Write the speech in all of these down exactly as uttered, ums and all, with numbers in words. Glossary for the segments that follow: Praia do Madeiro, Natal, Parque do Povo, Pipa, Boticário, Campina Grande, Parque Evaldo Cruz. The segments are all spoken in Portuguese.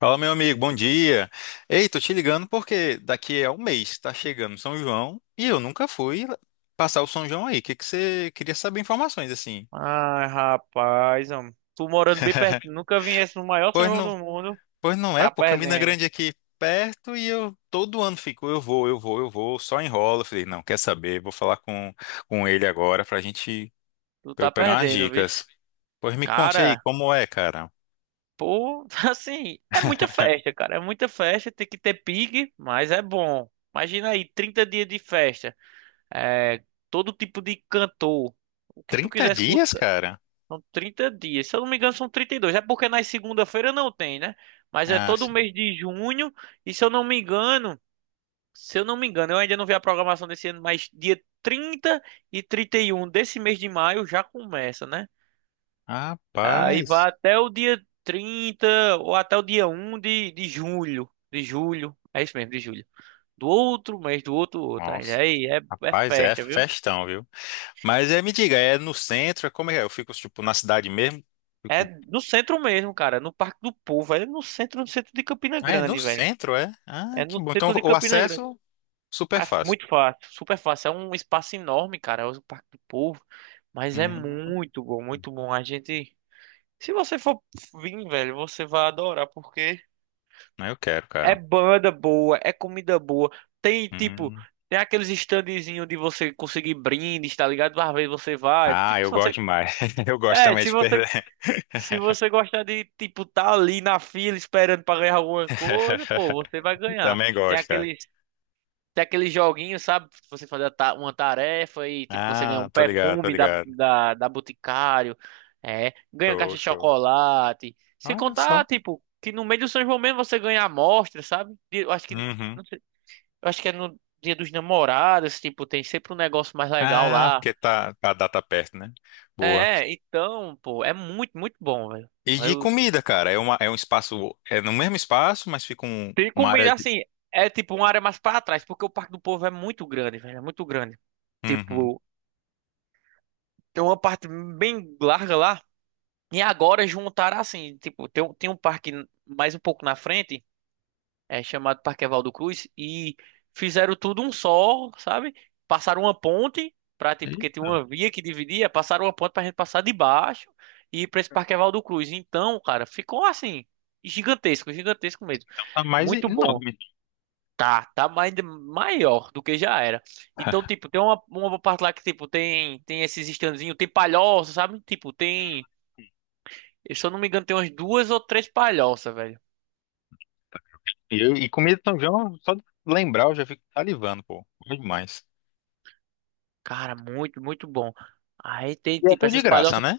Fala, meu amigo, bom dia. Ei, tô te ligando porque daqui a um mês tá chegando São João e eu nunca fui passar o São João aí. O que que você queria saber informações assim? Ai, rapaz, homem. Tu morando bem perto, nunca viesse no maior São Pois João não, do mundo, pois não é, tá pô, Campina perdendo. Grande é aqui perto e eu todo ano fico, eu vou, eu vou, eu vou, só enrola. Eu falei, não, quer saber? Vou falar com, com ele agora pra gente, Tu pra tá eu pegar umas perdendo, viu? dicas. Pois me conte aí, Cara, como é, cara? pô, assim, é muita festa, cara. É muita festa, tem que ter pique, mas é bom. Imagina aí, trinta dias de festa. É, todo tipo de cantor. O que tu Trinta quiser dias, escutar. cara? São trinta dias. Se eu não me engano, são trinta e dois. É porque na segunda-feira não tem, né? Mas é Ah, todo sim. mês de junho. E se eu não me engano. Se eu não me engano, eu ainda não vi a programação desse ano, mas dia trinta e trinta e um desse mês de maio já começa, né? Aí Rapaz, vai até o dia trinta ou até o dia um de, de julho. De julho. É isso mesmo, de julho. Do outro mês, do outro outro. Aí nossa, aí é, é rapaz, é festa, viu? festão, viu? Mas é, me diga, é no centro? É como é? É? Eu fico, tipo, na cidade mesmo? É Fico... no centro mesmo, cara. No Parque do Povo. É no centro, no centro de Campina Ah, é no Grande, velho. centro, é? Ah, É que no bom. Então, centro de o Campina Grande. acesso, super É f- fácil. Muito fácil, super fácil. É um espaço enorme, cara. É o Parque do Povo. Mas é Hum, muito bom, muito bom. A gente. Se você for vir, velho, você vai adorar, porque eu quero, é cara. banda boa, é comida boa. Tem, tipo, Hum. tem aqueles standzinhos de você conseguir brindes, tá ligado? Às vezes você vai. Ah, Fica, eu se gosto você. demais. Eu gosto É, também se de você. perder. Se você gostar de, tipo, tá ali na fila esperando pra ganhar alguma coisa, pô, você vai ganhar. Também Tem gosto, cara. aqueles. Tem aquele joguinho, sabe? Você fazer a ta- uma tarefa e tipo, você ganha Ah, um tô ligado, tô perfume da, ligado. da, da Boticário, é, ganha Show, caixa de show. chocolate. Sem Olha só. contar, tipo, que no meio do São João mesmo você ganha amostra, sabe? E eu acho que, Uhum. não sei, eu acho que é no Dia dos Namorados, tipo, tem sempre um negócio mais legal Ah, lá. porque tá, tá, a data perto, né? É, Boa. é, então, pô, é muito, muito bom, velho. E de Eu comida, cara, é, uma, é um espaço, é no mesmo espaço, mas fica um, Tem uma área comida de... assim, é tipo uma área mais pra trás, porque o Parque do Povo é muito grande, velho, é muito grande. Uhum. Tipo, tem uma parte bem larga lá. E agora juntaram assim, tipo, tem, um- tem um parque mais um pouco na frente, é chamado Parque Evaldo Cruz, e fizeram tudo um só, sabe? Passaram uma ponte pra, tipo, porque tinha uma via que dividia, passaram uma ponte pra gente passar de baixo e ir pra esse Parque Evaldo Cruz. Então, cara, ficou assim, gigantesco, gigantesco mesmo. Tá mais Muito bom. enorme. Tá, tá mais, maior do que já era. Então, tipo, tem uma, uma parte lá que, tipo, tem, tem esses estandezinhos, tem palhoça, sabe? Tipo, tem. E se eu não me engano, tem umas duas ou três palhoças, velho. E, eu- e comida de São João, só de lembrar, eu já fico salivando, pô. Bom demais. Cara, muito, muito bom. Aí tem, E é tipo, tudo de essas graça, palhoças. né?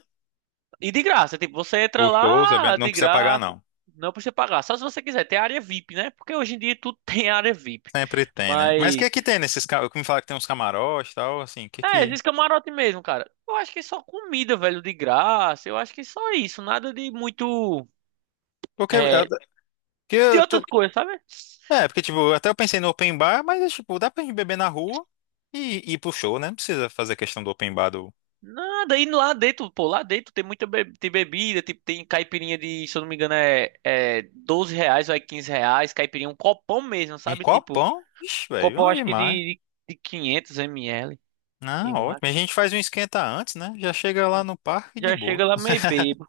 E de graça, tipo, você entra Os shows, lá ah, eventos, não de precisa pagar, graça. não. Não precisa pagar. Só se você quiser. Tem área V I P, né? Porque hoje em dia tudo tem área V I P. Sempre tem, né? Mas o que Mas. é que tem nesses... ca- me fala que tem uns camarotes e tal, assim, o que É, que... esses camarote mesmo, cara. Eu acho que só comida, velho, de graça. Eu acho que só isso. Nada de muito. Porque, é, É. porque De eu tô... outras coisas, sabe? É, porque, tipo, até eu pensei no open bar, mas, é, tipo, dá pra gente beber na rua e e ir pro show, né? Não precisa fazer questão do open bar do... Nada, e lá dentro, pô, lá dentro tem muita be- tem bebida, tipo, tem caipirinha de, se eu não me engano, é, é doze reais ou é quinze reais, caipirinha, um copão mesmo, Um sabe? Tipo, copão? Ixi, velho, copão bom acho que demais. de, de, quinhentos 500 ml, Não, eu ótimo. A acho. gente faz um esquenta antes, né? Já chega lá no parque de Já boa. chega lá meio bebo,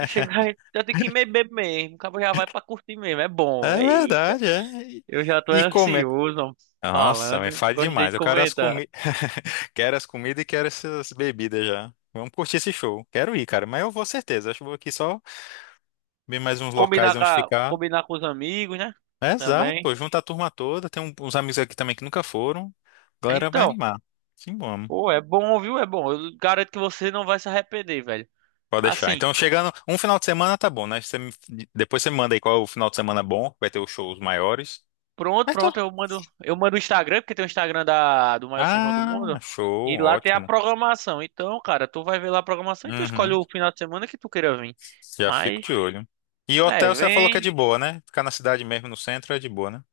e chega, já tem que ir meio bebo mesmo, o cabo já vai pra curtir mesmo, é bom, É eita. verdade, é. E, Eu já tô e comer. ansioso, ó, Nossa, me falando, fale gostei demais. de Eu quero as comentar. comidas, quero as comidas e quero essas bebidas já. Vamos curtir esse show. Quero ir, cara. Mas eu vou certeza. Acho que vou aqui só ver mais uns Combinar locais com, onde a- ficar. combinar com os amigos, né? É, exato, Também. pô. Junta a turma toda. Tem um- uns amigos aqui também que nunca foram. A galera vai Então, animar. Sim, vamos. pô, é bom, viu? É bom. Eu garanto que você não vai se arrepender, velho. Pode deixar. Assim, Então, chegando. Um final de semana tá bom, né? Você me- Depois você me manda aí qual é o final de semana bom. Vai ter os shows maiores. pronto, Mas tô- pronto, eu mando, eu mando o Instagram, porque tem o Instagram da, do maior São João do Ah, mundo, show. e lá tem a Ótimo. programação. Então, cara, tu vai ver lá a programação e tu escolhe Uhum. o final de semana que tu queira vir. Já fico Mas, de olho. E é, hotel você falou que é de vem. boa, né? Ficar na cidade mesmo, no centro, é de boa, né?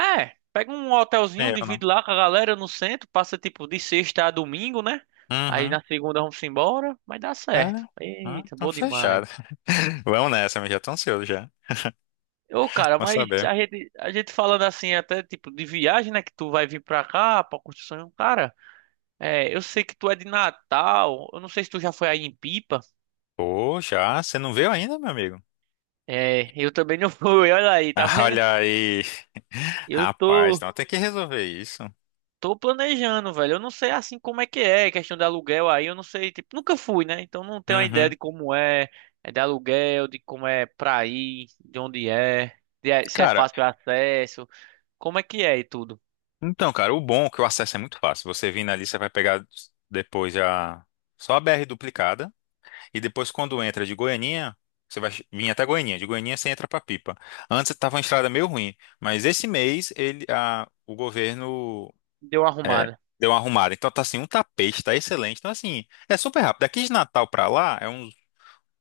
É, pega um Nem hotelzinho, erro, divide não. lá com a galera no centro, passa tipo de sexta a domingo, né? Aí Uhum. na segunda vamos embora, mas dá É, certo. né? Ah, Eita, então bom demais. fechado. Vamos nessa, mas já tô ansioso já. Ô, cara, Vamos mas saber. a gente, a gente falando assim, até tipo de viagem, né? Que tu vai vir pra cá, pra construção. Cara, é, eu sei que tu é de Natal. Eu não sei se tu já foi aí em Pipa. Pô, já? Você não veio ainda, meu amigo? É, eu também não fui. Olha aí, tá Ah, vendo? olha aí. Eu Rapaz, tô, então tem que resolver isso. Tô planejando, velho. Eu não sei assim como é que é, questão de aluguel aí. Eu não sei, tipo, nunca fui, né? Então não tenho a ideia Uhum. de como é, é de aluguel, de como é pra ir, de onde é, de- se é Cara, fácil o acesso, como é que é e tudo. então, cara, o bom é que o acesso é muito fácil. Você vindo ali, você vai pegar depois já só a B R duplicada. E depois, quando entra de Goianinha, você vai vir até Goianinha. De Goianinha você entra para Pipa. Antes estava uma estrada meio ruim, mas esse mês ele, a, o governo Deu uma é, arrumada. deu uma arrumada. Então tá assim, um tapete, tá excelente. Então assim, é super rápido. Daqui de Natal para lá é uns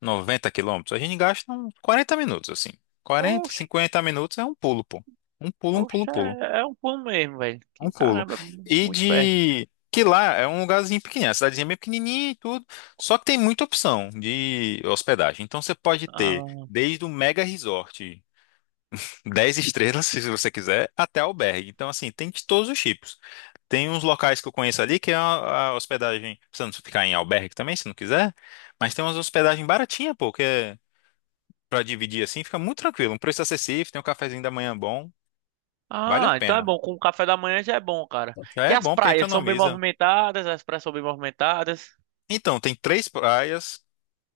noventa quilômetros. A gente gasta uns quarenta minutos, assim. quarenta, cinquenta minutos é um pulo, pô. Um pulo, um pulo, Oxe, pulo. é, é um pulo mesmo, velho. Um Que pulo. caramba, é mu- E muito perto. de que lá é um lugarzinho pequenininho, a cidadezinha é bem pequenininha e tudo, só que tem muita opção de hospedagem. Então você pode ter Ah, desde o mega resort dez estrelas, se você quiser, até albergue. Então assim, tem de todos os tipos. Tem uns locais que eu conheço ali que é a, a hospedagem, você não precisa ficar em albergue também, se não quiser, mas tem umas hospedagens baratinhas pô, que é para dividir assim, fica muito tranquilo, um preço acessível, tem um cafezinho da manhã bom, vale a ah, então é pena. bom. Com o café da manhã já é bom, cara. Já E é as bom porque praias são bem economiza. movimentadas, as praias são bem movimentadas. Então, tem três praias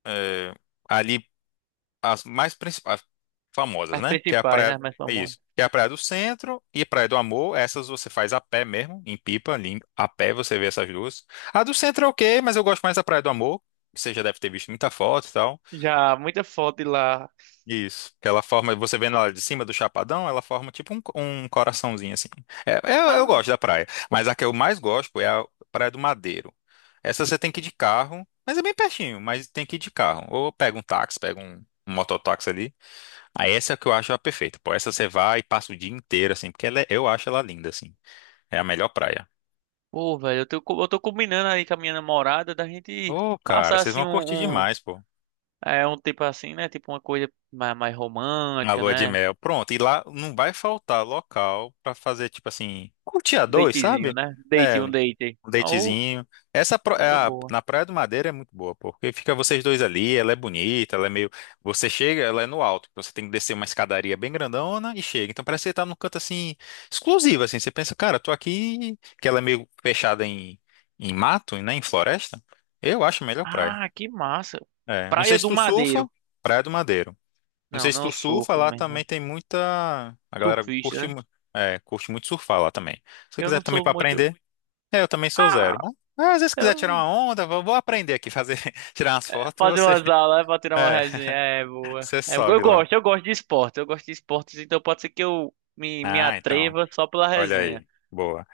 é, ali as mais principais, famosas, As né? Que é a principais, né? praia, As mais é famosas. isso. Que é a Praia do Centro e a Praia do Amor. Essas você faz a pé mesmo, em Pipa, ali, a pé você vê essas duas. A do Centro é ok, mas eu gosto mais da Praia do Amor. Você já deve ter visto muita foto e tal. Já, muita foto de lá. Isso. Que ela forma, você vendo ela de cima do Chapadão, ela forma tipo um, um coraçãozinho assim. É, eu, eu Ah, gosto da praia, mas a que eu mais gosto é a Praia do Madeiro. Essa você tem que ir de carro, mas é bem pertinho, mas tem que ir de carro. Ou pega um táxi, pega um, um mototáxi ali. Aí essa é a que eu acho a perfeita. Pô, essa você vai e passa o dia inteiro assim, porque ela é- eu acho ela linda assim. É a melhor praia. pô, velho, eu tô, co- eu tô combinando aí com a minha namorada da gente Ô, cara, passar vocês assim vão curtir um, um, demais, pô. é, um tipo assim, né? Tipo uma coisa mais, mais Na romântica, lua de né? mel. Pronto, e lá não vai faltar local pra fazer tipo assim, curtir a dois, Datezinho, sabe? né? Date, É, um um date. Oh, datezinho. Essa pro- é coisa a- boa. na Praia do Madeira é muito boa, porque fica vocês dois ali, ela é bonita, ela é meio. Você chega, ela é no alto, então você tem que descer uma escadaria bem grandona e chega. Então parece que você tá num canto assim, exclusivo, assim. Você pensa, cara, eu tô aqui, que ela é meio fechada em, em mato, né, em floresta. Eu acho a melhor praia. Ah, que massa. É. Não sei Praia se do tu surfa, Madeiro. Praia do Madeiro. Não Não, sei se não tu surfa, surfo, lá meu também irmão. tem muita. A galera Surfista, curte, né? mu- é, curte muito surfar lá também. Se você Eu quiser não também sou pra muito. aprender. É, eu também sou zero. Ah, Mas, ah, às vezes se quiser tirar eu uma onda, vou, vou aprender aqui fazer, tirar umas fotos, fazer você, umas aulas é pra tirar uma é, resenha é boa. você É, eu sobe lá. gosto, eu gosto de esportes, eu gosto de esportes, então pode ser que eu me, me Ah, então, atreva só pela olha resenha. aí. Boa.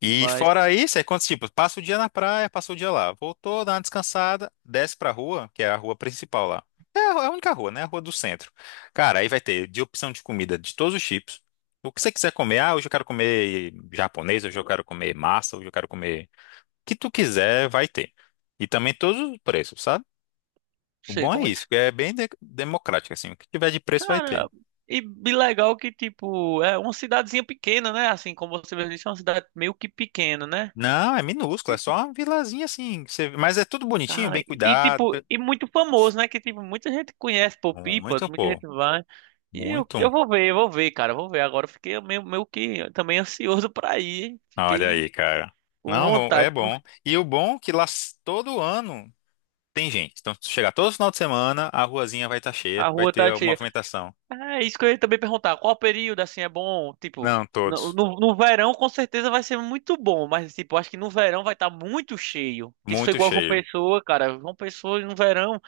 E Mas não fora isso, é quantos tipos? Passa o dia na praia, passa o dia lá. Voltou, dá uma descansada, desce pra rua, que é a rua principal lá. É a é a única rua, né? A rua do centro. Cara, aí vai ter de opção de comida de todos os tipos. O que você quiser comer, ah, hoje eu quero comer japonês, hoje eu quero comer massa, hoje eu quero comer. O que tu quiser, vai ter. E também todos os preços, sabe? O sei bom é como é. isso, que é bem de- democrático, assim. O que tiver de preço vai Cara, ter. e, e legal que, tipo, é uma cidadezinha pequena, né? Assim, como você mesmo disse, é uma cidade meio que pequena, né? Não, é minúsculo, é só uma vilazinha assim. que você- Mas é tudo bonitinho, Cara, bem e cuidado. tipo, pe- e muito famoso, né? Que tipo, muita gente conhece por Pipa, Muito, muita pô. gente vai. E eu, Muito. eu vou ver, eu vou ver, cara, eu vou ver. Agora eu fiquei meio, meio que também ansioso pra ir, hein? Olha Fiquei aí, cara. com Não, bom, é vontade, pô. bom. E o bom é que lá s- todo ano tem gente. Então, se chegar todo final de semana, a ruazinha vai estar cheia, A vai rua ter tá alguma cheia. movimentação. Ah, isso que eu ia também perguntar. Qual período, assim, é bom? Tipo, Não, no, todos. no, no verão com certeza vai ser muito bom, mas tipo, acho que no verão vai estar muito cheio. Que isso foi Muito igual com cheio. Pessoa, cara. Com Pessoa no verão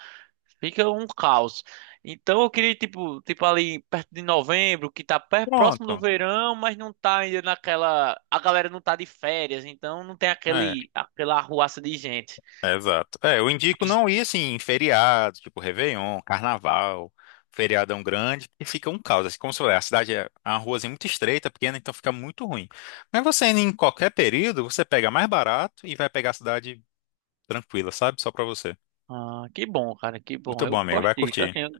fica um caos. Então eu queria, tipo, tipo ali perto de novembro, que tá per- próximo do Pronto. verão, mas não tá ainda naquela. A galera não tá de férias, então não tem É. aquele, aquela arruaça de gente. É, exato. É, eu indico não ir assim em feriado, tipo Réveillon, Carnaval, feriadão grande, porque fica um caos. Assim, como se fosse, a cidade é é uma ruazinha muito estreita, pequena, então fica muito ruim. Mas você indo em qualquer período, você pega mais barato e vai pegar a cidade tranquila, sabe? Só pra você. Ah, que bom, cara, que bom. Muito bom, Eu amigo. gosto Vai disso, curtir. assim, eu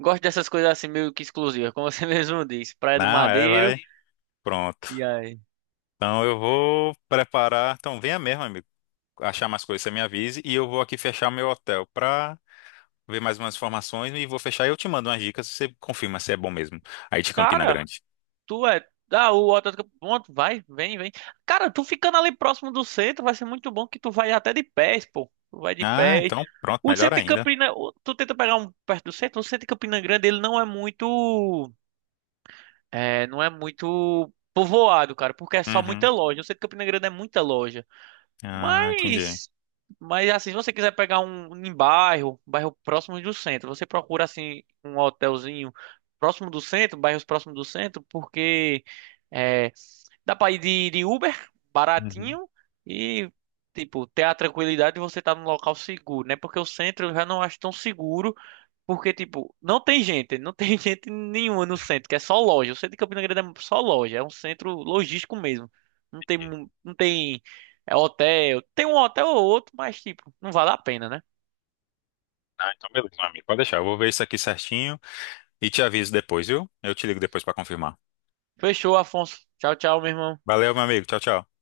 gosto dessas coisas assim meio que exclusivas, como você mesmo disse, Praia do Não, é, vai. Madeiro. Pronto. E aí? Então eu vou preparar. Então venha mesmo, amigo. Achar mais coisas, você me avise. E eu vou aqui fechar meu hotel pra ver mais umas informações e vou fechar e eu te mando umas dicas, você confirma se é bom mesmo. Aí de Campina Cara, Grande. tu é. Ah, o Atlético. Pronto, vai, vem, vem. Cara, tu ficando ali próximo do centro vai ser muito bom que tu vai até de pés, pô. Tu vai de Ah, pés. então pronto, O melhor centro de ainda. Campina. o- Tu tenta pegar um perto do centro. O centro de Campina Grande, ele não é muito. É, não é muito povoado, cara, porque é só Uhum. muita loja. O centro de Campina Grande é muita loja. Ah, entendi. Mas. Mas assim, se você quiser pegar um um em bairro, bairro próximo do centro, você procura assim um hotelzinho próximo do centro, bairros próximos do centro, porque, é, dá pra ir de, de Uber, Uhum. baratinho, e, tipo, ter a tranquilidade de você estar num local seguro, né? Porque o centro eu já não acho tão seguro, porque, tipo, não tem gente, não tem gente nenhuma no centro, que é só loja. O centro de Campina Grande é só loja, é um centro logístico mesmo. Não tem, mu- não tem, é hotel, tem um hotel ou outro, mas, tipo, não vale a pena, né? Ah, então beleza, meu amigo. Pode deixar, eu vou ver isso aqui certinho e te aviso depois, viu? Eu te ligo depois pra confirmar. Fechou, Afonso. Tchau, tchau, meu irmão. Valeu, meu amigo. Tchau, tchau.